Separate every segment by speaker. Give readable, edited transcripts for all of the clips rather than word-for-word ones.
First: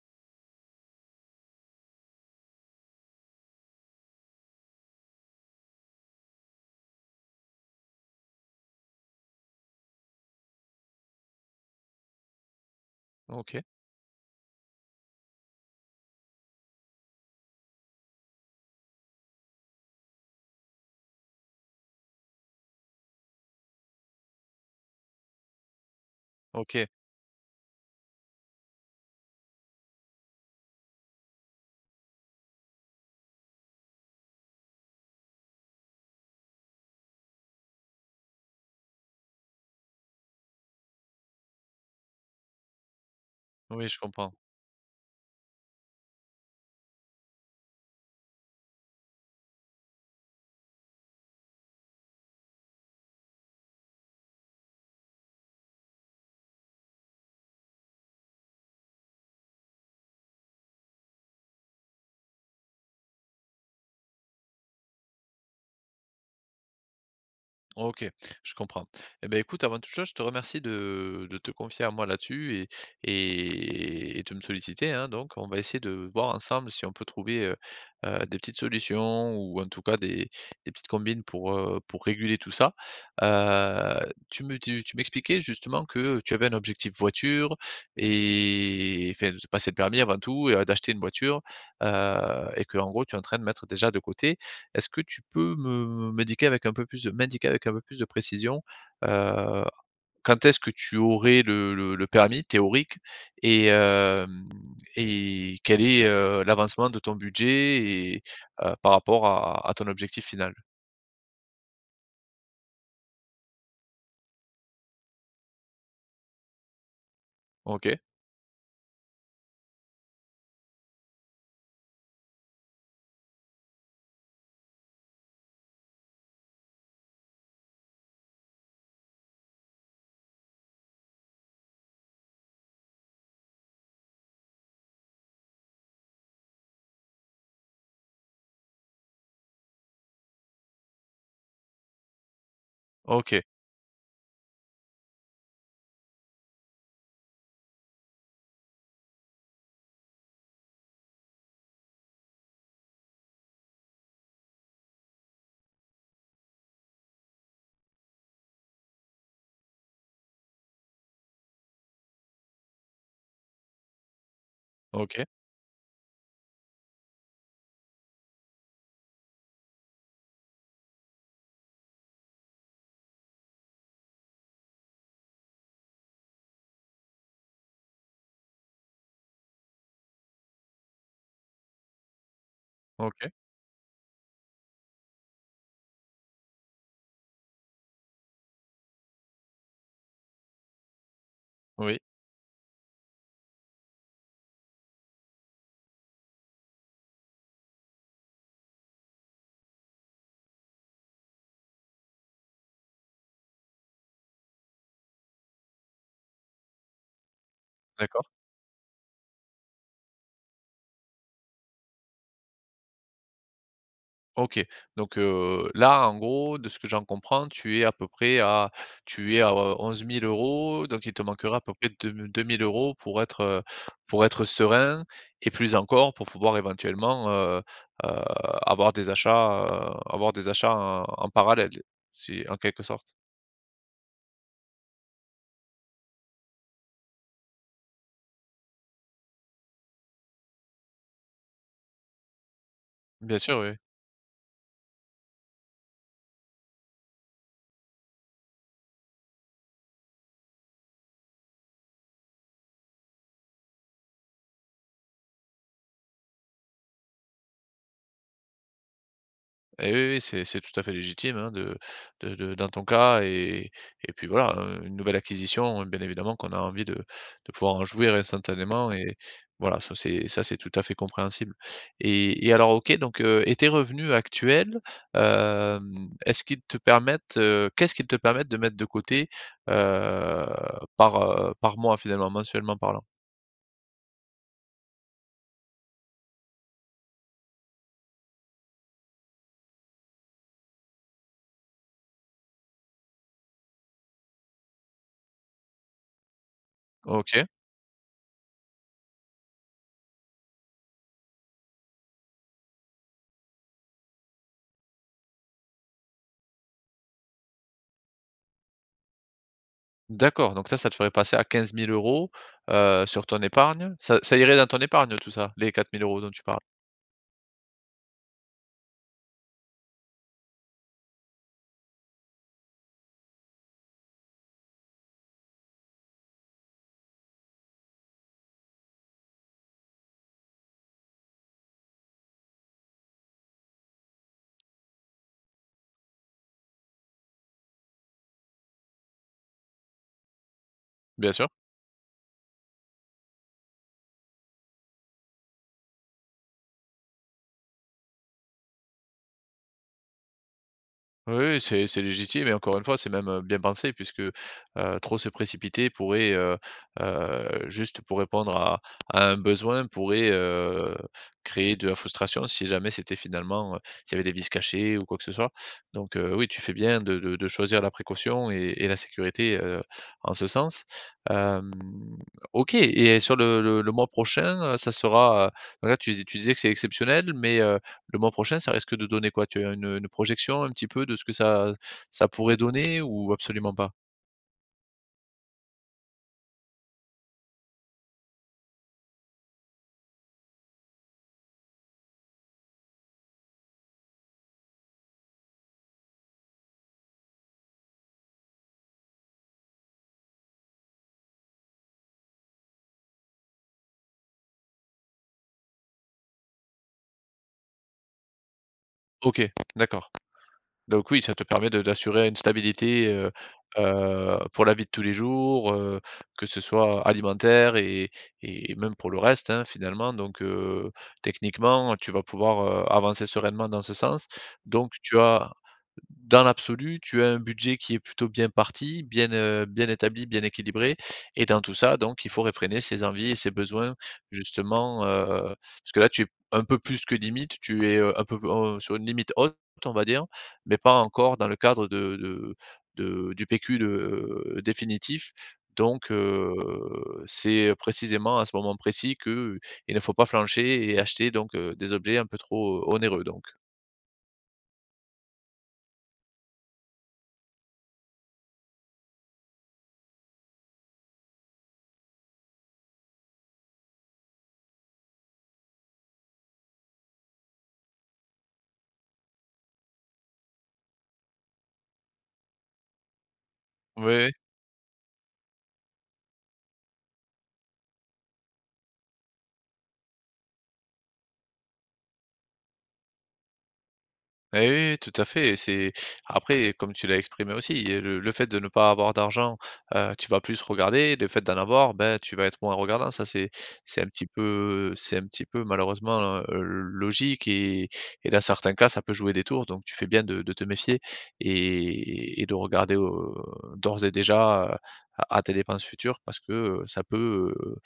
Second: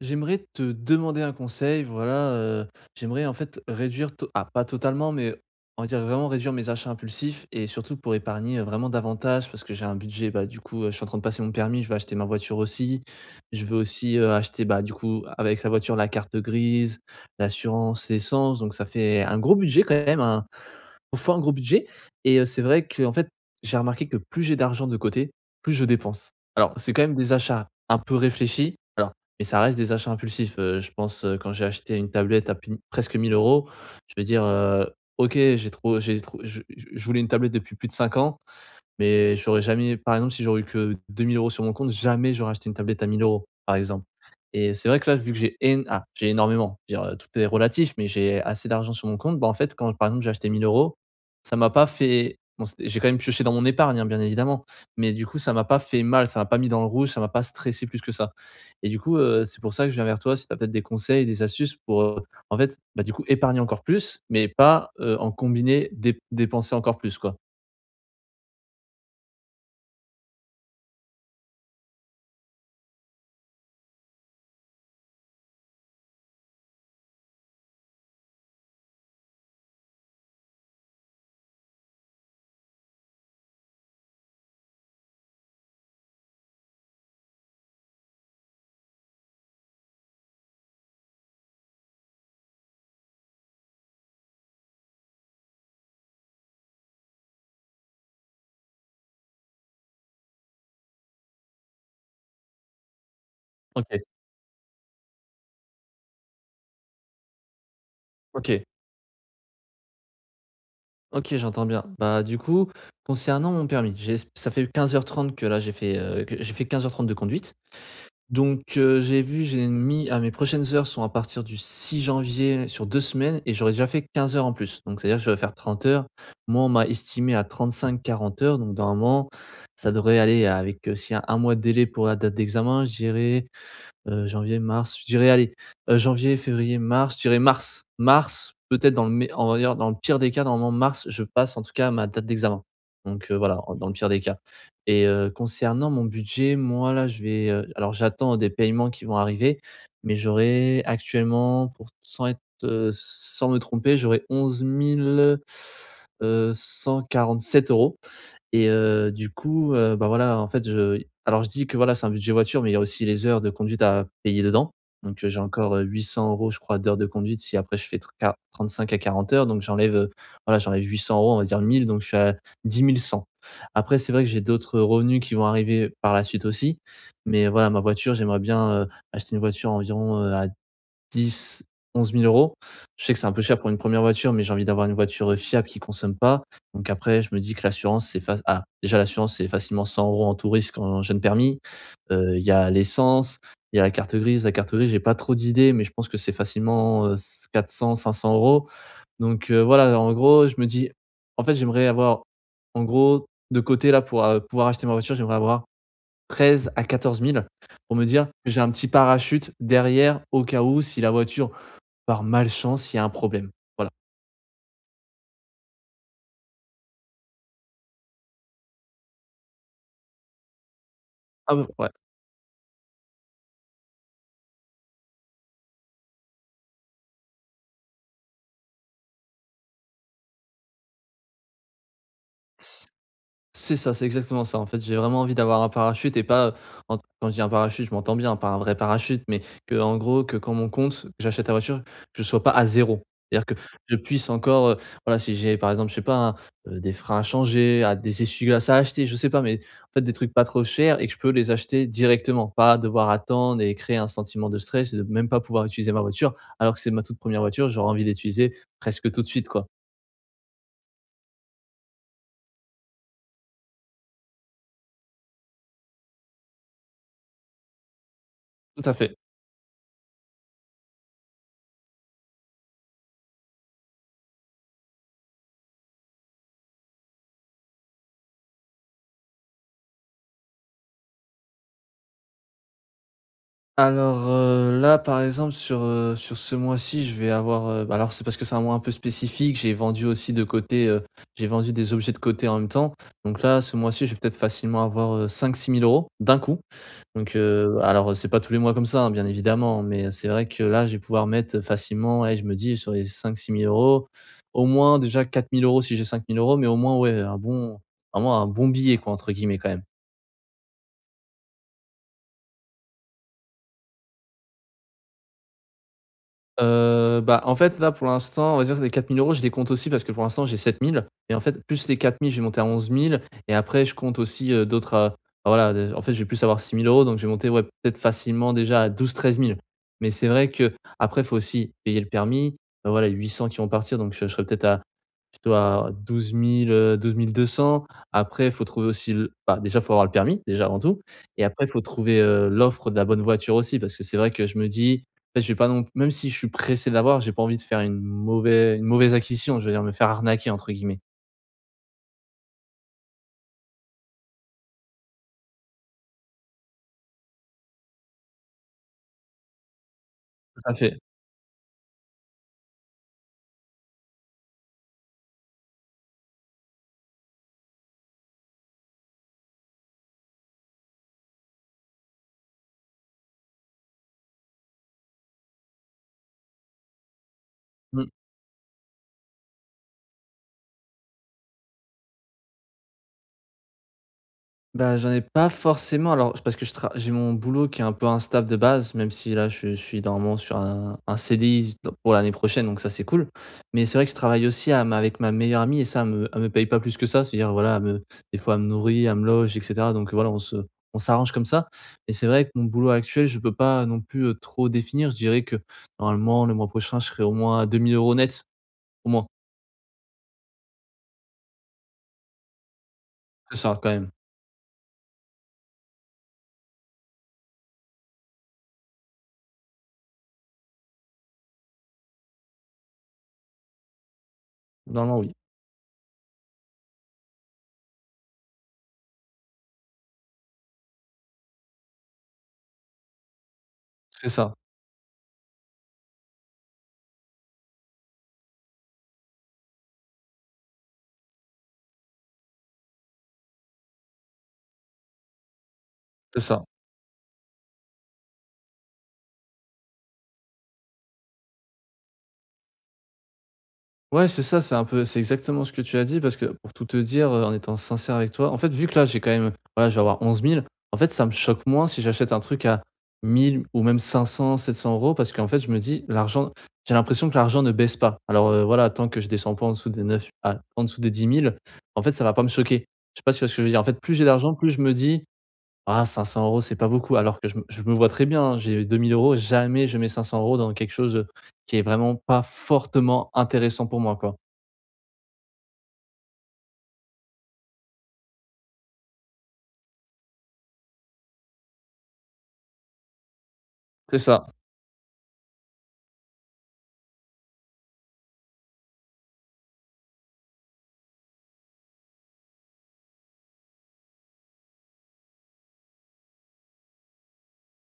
Speaker 1: J'aimerais te demander un conseil, voilà, j'aimerais en fait réduire to ah pas totalement, mais on va dire vraiment réduire mes achats impulsifs et surtout pour épargner, vraiment davantage parce que j'ai un budget, bah, du coup, je suis en train de passer mon permis, je veux acheter ma voiture aussi.
Speaker 2: OK,
Speaker 1: Je veux aussi, acheter, bah, du coup, avec la voiture, la carte grise, l'assurance, l'essence, donc ça fait un gros budget quand même, hein. Faut un gros budget. Et c'est vrai que en fait, j'ai remarqué que plus j'ai d'argent de côté, plus je dépense. Alors,
Speaker 2: OK.
Speaker 1: c'est quand même des achats un peu réfléchis, alors mais ça reste des achats impulsifs, je pense, quand j'ai acheté une tablette à plus presque 1 000 €, je veux dire, OK, j'ai trop je voulais une tablette depuis plus de 5 ans, mais j'aurais jamais par exemple, si j'aurais eu que 2 000 € sur mon compte, jamais j'aurais acheté une tablette à 1 euros par
Speaker 2: Oui, je
Speaker 1: exemple.
Speaker 2: comprends.
Speaker 1: Et c'est vrai que là, vu que j'ai énormément, je veux dire, tout est relatif, mais j'ai assez d'argent sur mon compte. Bah, en fait, quand par exemple, j'ai acheté 1 euros, ça m'a pas fait bon, c'était j'ai quand même pioché dans mon épargne, hein, bien évidemment, mais du coup, ça m'a pas fait mal, ça m'a pas mis dans le rouge, ça m'a pas stressé plus que ça. Et du coup, c'est pour ça que je viens vers toi, si tu as peut-être des conseils, des astuces pour, en fait, bah, du coup, épargner encore plus, mais pas, en combiner dép dépenser encore plus, quoi.
Speaker 2: OK, je comprends. Et ben écoute, avant toute chose, je te remercie de te confier à moi là-dessus et de me solliciter, hein, donc on va essayer de voir ensemble si on peut trouver, des petites solutions ou en tout cas des petites combines pour réguler tout ça. Heu, tu m'expliquais justement que tu avais un objectif voiture et enfin, de passer le permis avant tout et, d'acheter une voiture, et que en gros, tu es en train de mettre déjà de côté. Est-ce que tu peux me m'indiquer avec un peu plus de m'indiquer avec un peu plus de précision, heu, quand est-ce que tu aurais le permis théorique et
Speaker 1: OK,
Speaker 2: hem et quel est, l'avancement de ton budget et,
Speaker 1: OK.
Speaker 2: par rapport à ton objectif final?
Speaker 1: OK, j'entends bien. Bah, du coup, concernant mon permis, j'ai s ça fait 15h30 que j'ai fait 15h30 de conduite.
Speaker 2: OK,
Speaker 1: Donc, j'ai vu, j'ai mis à mes prochaines heures sont à partir du 6 janvier sur 2 semaines et j'aurais déjà fait 15 heures en plus. Donc c'est-à-dire que je vais faire 30 heures. Moi, on m'a estimé à 35 à 40 heures, donc normalement, ça devrait aller avec, un y mois de délai pour la date d'examen, je dirais. Janvier, mars, je dirais allez, janvier, février, mars, je dirais mars. Mars, peut-être dans le mé on va dire dans le pire des cas, normalement mars, je passe en tout cas à ma date d'examen. Donc
Speaker 2: OK,
Speaker 1: voilà, en dans le pire des cas. Et concernant mon budget, moi là, je vais, alors j'attends des paiements qui vont arriver, mais j'aurai actuellement pour sans être, sans me tromper, j'aurai 11 000 147 €. Et du coup, bah, voilà, en fait, je alors je dis que voilà, c'est un budget voiture, mais il y a aussi les heures de conduite à payer dedans. Donc,
Speaker 2: OK,
Speaker 1: j'ai encore, 800 € je crois d'heures de conduite. Si après je fais tr qua 35 à 40 heures, donc j'enlève, voilà, j'enlève 800 €, on va dire 1 000, donc je suis à 10 100. Après c'est vrai que j'ai d'autres revenus qui vont arriver par la suite aussi, mais voilà, ma voiture, j'aimerais bien, acheter une voiture environ, à 10-11 000 euros. Je sais que c'est
Speaker 2: OK,
Speaker 1: un peu cher pour une première voiture, mais j'ai envie d'avoir une voiture, fiable qui consomme pas. Donc après, je me dis que l'assurance, c'est fac ah, déjà l'assurance, c'est facilement 100 € en tout risque en jeune permis.
Speaker 2: oui,
Speaker 1: Il y a l'essence, il y a la carte grise. La carte grise, j'ai pas trop d'idées, mais je pense que c'est facilement, c 400-500 euros. Donc voilà, en gros, je me dis en fait, j'aimerais avoir, en gros, de côté là pour, pouvoir acheter ma voiture, j'aimerais avoir 13 à 14 000 pour me dire
Speaker 2: d'accord.
Speaker 1: que j'ai un petit parachute derrière au cas où si la voiture par malchance, il y a un problème. Voilà.
Speaker 2: OK. Donc, là, en gros, de ce que j'en comprends, tu es à 11 000 €, donc il te
Speaker 1: Ah
Speaker 2: manquera à
Speaker 1: b
Speaker 2: peu près
Speaker 1: ouais.
Speaker 2: deux mille 2 000 € pour être, heu, pour être serein et plus encore pour pouvoir éventuellement, heu, avoir des achats, avoir des achats en parallèle, si en quelque
Speaker 1: C
Speaker 2: sorte.
Speaker 1: c'est ça, c'est exactement ça, en fait. J'ai vraiment envie d'avoir un parachute et pas, en quand je dis un parachute, je m'entends bien, pas un vrai parachute, mais que en gros, que quand mon compte, que j'achète la voiture, que je sois pas à zéro.
Speaker 2: Bien
Speaker 1: C'est-à-dire que
Speaker 2: sûr, oui.
Speaker 1: je puisse encore, voilà, si j'ai par exemple, je sais pas, hein, des freins à changer, à des essuie-glaces à acheter, je sais pas, mais en fait des trucs pas trop chers et que je peux les acheter directement, pas devoir attendre et créer un sentiment de stress et de même pas pouvoir utiliser ma voiture alors que c'est ma toute première voiture, j'aurais envie d'utiliser presque tout de suite, quoi.
Speaker 2: Et oui, oui, c'est tout à fait légitime, hein, de dans ton cas et puis voilà, une nouvelle acquisition, bien évidemment qu'on a envie de pouvoir en jouir
Speaker 1: Tout
Speaker 2: instantanément
Speaker 1: à fait.
Speaker 2: et voilà, ça c'est tout à fait compréhensible. Et alors OK, donc et tes revenus actuels, est-ce qu'ils te permettent, qu'est-ce qu'ils te permettent de mettre de côté, heu, par mois finalement, mensuellement parlant?
Speaker 1: Alors, là, par exemple, sur, sur ce mois-ci, je vais avoir, bah, alors c'est parce que c'est un mois un peu spécifique, j'ai vendu des objets de côté en même temps. Donc là, ce mois-ci, je vais peut-être facilement avoir, 5-6 000 € d'un coup. Donc,
Speaker 2: OK.
Speaker 1: alors, c'est pas tous les mois comme ça, hein, bien évidemment, mais c'est vrai que là, je vais pouvoir mettre facilement, ouais, je me dis sur les cinq six mille euros, au moins déjà 4 000 € si j'ai cinq mille euros. Mais au moins, ouais, un bon vraiment un «bon billet» quoi, entre guillemets, quand même.
Speaker 2: D'accord, donc ça te ferait passer à 15 000 euros, sur ton épargne. Ça irait dans ton épargne, tout ça, les 4 000 euros dont tu parles?
Speaker 1: Bah, en fait, là, pour l'instant, on va dire que les 4 000 €, je les compte aussi parce que pour l'instant, j'ai 7 000 et en fait, plus les 4 000, je vais monter à 11 000. Et après, je compte aussi, d'autres, voilà, de en fait, je vais plus avoir 6 000 €, donc je vais monter, ouais, peut-être facilement déjà à 12, 13 000. Mais c'est vrai que qu'après, faut aussi payer le permis, voilà, 800 qui vont partir, donc je serai peut-être à plutôt à 12 douze mille deux cents. Après, il faut trouver aussi le bah, déjà, il faut avoir le permis, déjà, avant tout
Speaker 2: Bien
Speaker 1: et
Speaker 2: sûr.
Speaker 1: après, il faut trouver, l'offre de la bonne voiture aussi parce que c'est vrai que je me dis: Beh, je vais pas non même si je suis pressé d'avoir, j'ai pas envie de faire une mauvaise acquisition, je veux dire me faire «arnaquer» entre guillemets.
Speaker 2: Oui, oui, c'est légitime et encore une fois, c'est même, bien pensé puisque, trop se précipiter pourrait, juste pour répondre à un besoin, pourrait,
Speaker 1: Tout à fait.
Speaker 2: créer de la frustration si jamais c'était finalement, s'il y avait des vices cachés ou quoi que ce soit. Donc, oui, tu fais bien de choisir la précaution et la sécurité, en ce sens. Hem, OK, et sur le mois prochain, ça sera, donc là tu dis tu disais que c'est exceptionnel mais,
Speaker 1: Mmh.
Speaker 2: le mois prochain, ça risque de donner quoi? Tu as une projection un petit peu de ce que ça pourrait donner ou absolument pas?
Speaker 1: Bah, j'en ai pas forcément alors parce que je tra j'ai mon boulot qui est un peu instable de base, même si là je suis normalement sur un CDI pour l'année prochaine, donc ça c'est cool. Mais c'est vrai que je travaille aussi à ma avec ma meilleure amie et ça elle me paye pas plus que ça. C'est-à-dire voilà, elle me, des fois elle me nourrit, elle me loge et cetera, donc voilà, on s'arrange comme ça. Et c'est vrai que mon boulot actuel, je peux pas non plus, trop définir. Je dirais que normalement le mois prochain, je serai au moins à 2 000 € net, au moins.
Speaker 2: OK, d'accord. Donc oui, ça te permet de d'assurer une stabilité,
Speaker 1: C'est ça quand même.
Speaker 2: pour la vie de tous les jours, que ce soit alimentaire et même pour le reste, hein, finalement. Donc, techniquement, tu vas pouvoir, avancer sereinement dans ce sens. Donc tu
Speaker 1: Normalement oui.
Speaker 2: as dans l'absolu, tu as un budget qui est plutôt bien parti, bien établi, bien équilibré et dans tout ça, donc il faut réfréner ses envies et ses besoins
Speaker 1: C'est ça,
Speaker 2: justement, parce que là, tu es un peu plus que limite, tu es, un peu, sur une limite haute, on va dire, mais pas encore dans le cadre de du PQ de définitif. Donc,
Speaker 1: c'est ça.
Speaker 2: c'est précisément à ce moment précis qu'il ne faut pas flancher et acheter donc, des objets un peu trop onéreux donc.
Speaker 1: Ouais, c'est ça, c'est un peu c'est exactement ce que tu as dit parce que pour tout te dire, en étant sincère avec toi, en fait, vu que là, j'ai quand même voilà, je vais avoir 11 000, en fait, ça me choque moins si j'achète un truc à 1 000 ou même 500, 700 € parce qu'en fait, je me dis: «L'argent», j'ai l'impression que l'argent ne baisse pas. Alors, voilà, tant que je descends pas en dessous en dessous des 10 000, en fait, ça va pas me choquer. Je sais pas si tu vois ce que je veux dire? En fait, plus j'ai
Speaker 2: Oui.
Speaker 1: d'argent, plus je me dis: «Ah 500 € c'est pas beaucoup», alors que je me vois très bien, hein, j'ai 2 000 €, jamais je mets 500 € dans quelque chose, qui est vraiment pas fortement intéressant pour moi, quoi.
Speaker 2: Eh oui, oui, tout à fait, et c'est après comme tu l'as exprimé aussi, le fait de ne pas avoir d'argent, tu vas plus regarder, le fait d'en avoir, ben, tu vas être moins regardant. Ça c'est un
Speaker 1: C'est
Speaker 2: petit
Speaker 1: ça.
Speaker 2: peu malheureusement, logique, et dans certains cas, ça peut jouer des tours donc tu fais bien de te méfier et de regarder, d'ores et déjà, à tes dépenses futures parce que ça peut,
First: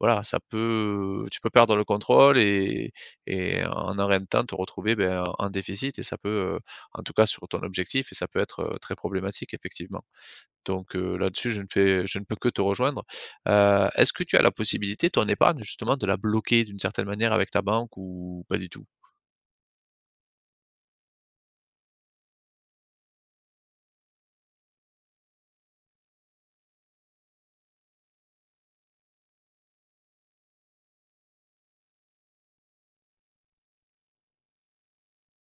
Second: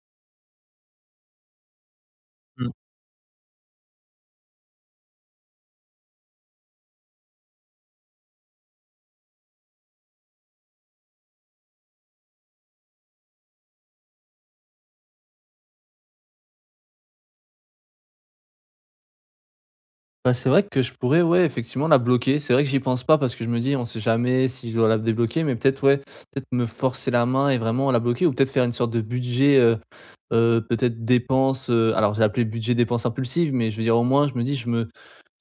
Speaker 2: voilà, ça peut... tu peux perdre le contrôle
Speaker 1: Mmh.
Speaker 2: et en de temps te retrouver, beh, en déficit et ça peut, en tout cas, sur ton objectif, et ça peut être, très problématique effectivement. Donc, là-dessus, je ne peux que te rejoindre. Est-ce que tu as la possibilité, ton épargne, justement, de la bloquer d'une certaine manière avec ta banque, ou pas du tout?
Speaker 1: Bah, c'est vrai que je pourrais, ouais, effectivement la bloquer. C'est vrai que j'y pense pas parce que je me dis: «On sait jamais si je dois la débloquer» mais peut-être, ouais, peut-être me forcer la main et vraiment la bloquer ou peut-être faire une sorte de budget, peut-être dépenses, alors j'ai appelé budget dépenses impulsives, mais je veux dire au moins je me dis: «Je me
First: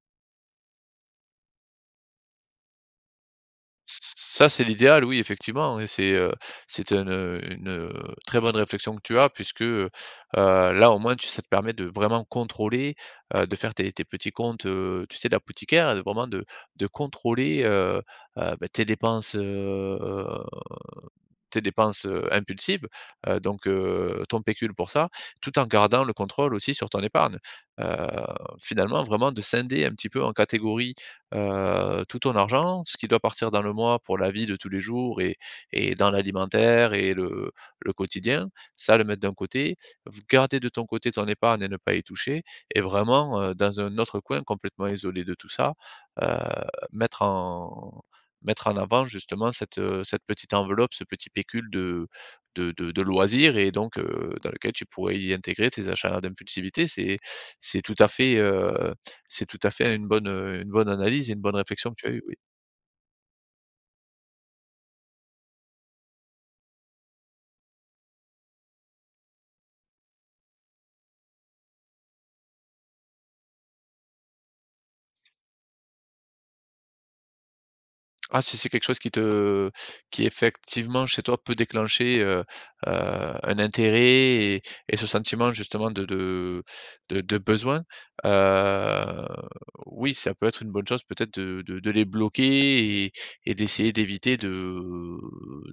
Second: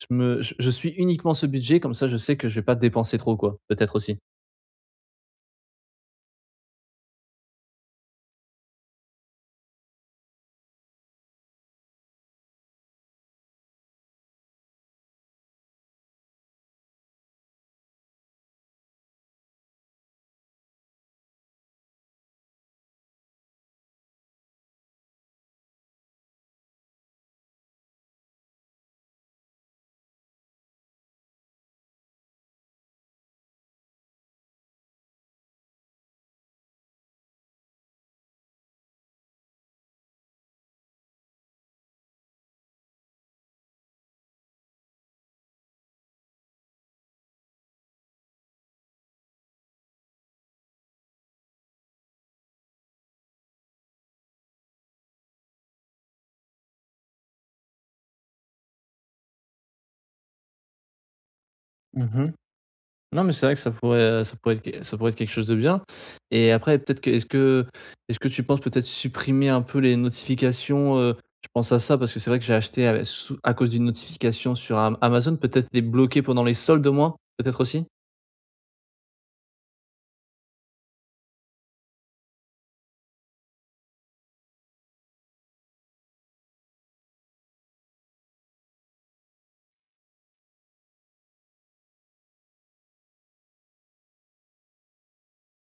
Speaker 1: je me je suis uniquement ce budget», comme ça je sais que je vais pas dépenser trop quoi, peut-être aussi.
Speaker 2: Ça, c'est l'idéal, oui, effectivement, et c'est une, très bonne réflexion que tu as, puisque, là, au moins, tu ça te permet de vraiment contrôler, de faire tes petits comptes, tu sais, d'apothicaire, de vraiment de contrôler, bah, tes dépenses, impulsives, donc, ton pécule pour ça, tout en gardant le contrôle aussi sur ton épargne. Heu, finalement, vraiment de scinder un petit peu en catégories, tout ton argent, ce qui doit partir dans le mois pour la vie de tous les jours et dans l'alimentaire et le quotidien, ça le mettre d'un côté, v garder de ton côté ton épargne et ne pas y toucher, et vraiment, dans un autre coin complètement isolé de tout ça, heu, mettre en mettre en avant justement cette petite enveloppe, ce petit pécule de loisirs, et donc, dans lequel tu pourrais y intégrer tes achats d'impulsivité. C'est tout à fait, heu, c'est tout à fait une bonne analyse et une bonne réflexion que tu as eue,
Speaker 1: Mmh.
Speaker 2: oui.
Speaker 1: Non, mais c'est vrai que ça pourrait être que ça pourrait être quelque chose de bien et après peut-être que est-ce que tu penses peut-être supprimer un peu les notifications? Je pense à ça parce que c'est vrai que j'ai acheté, sous à cause d'une notification sur Am Amazon, peut-être les bloquer pendant les soldes au moins? Peut-être aussi?
Speaker 2: Ah, si c'est quelque chose qui effectivement chez toi peut déclencher, heu, un intérêt et et ce sentiment justement de besoin, heu, oui, ça peut être une bonne chose, peut-être de les bloquer et d'essayer d'éviter de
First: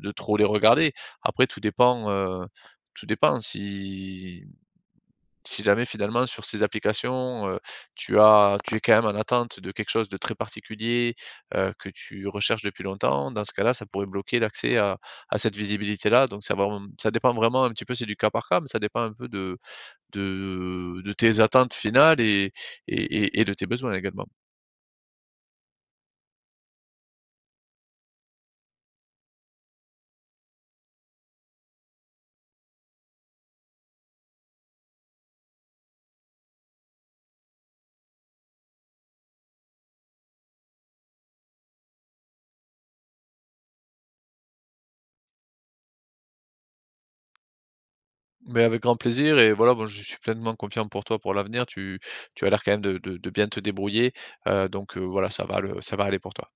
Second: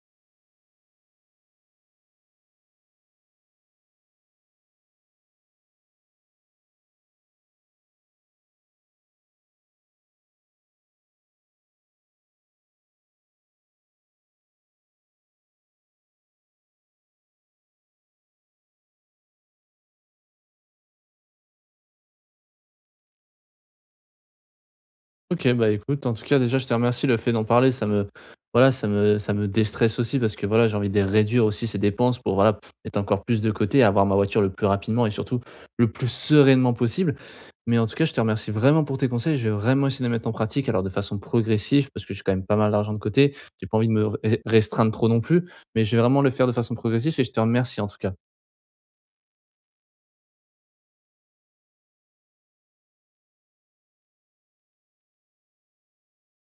Speaker 2: de trop les regarder. Après, tout dépend, tout dépend, si jamais finalement sur ces applications, tu es quand même en attente de quelque chose de très particulier, que tu recherches depuis longtemps; dans ce cas-là, ça pourrait bloquer l'accès à cette visibilité-là. Donc, ça dépend vraiment un petit peu, c'est du cas par cas, mais ça dépend un peu de tes attentes finales et de tes besoins également.
Speaker 1: OK, bah, écoute, en tout cas, déjà, je te remercie le fait d'en parler, ça me voilà, ça me déstresse aussi parce que, voilà, j'ai envie de réduire aussi ces dépenses pour, voilà, mettre encore plus de côté, avoir ma voiture le plus rapidement et surtout le plus sereinement possible. Mais en tout cas, je te remercie vraiment pour tes conseils, je vais vraiment essayer de les mettre en pratique, alors de façon progressive parce que j'ai quand même pas mal d'argent de côté. J'ai pas envie de me re restreindre trop non plus, mais je vais vraiment le faire de façon progressive et je te remercie en tout cas.
Speaker 2: Mais avec grand plaisir, et voilà, bon, je suis pleinement confiant pour toi pour l'avenir. Tu as l'air quand même de bien te débrouiller, donc, voilà, ça va aller pour toi.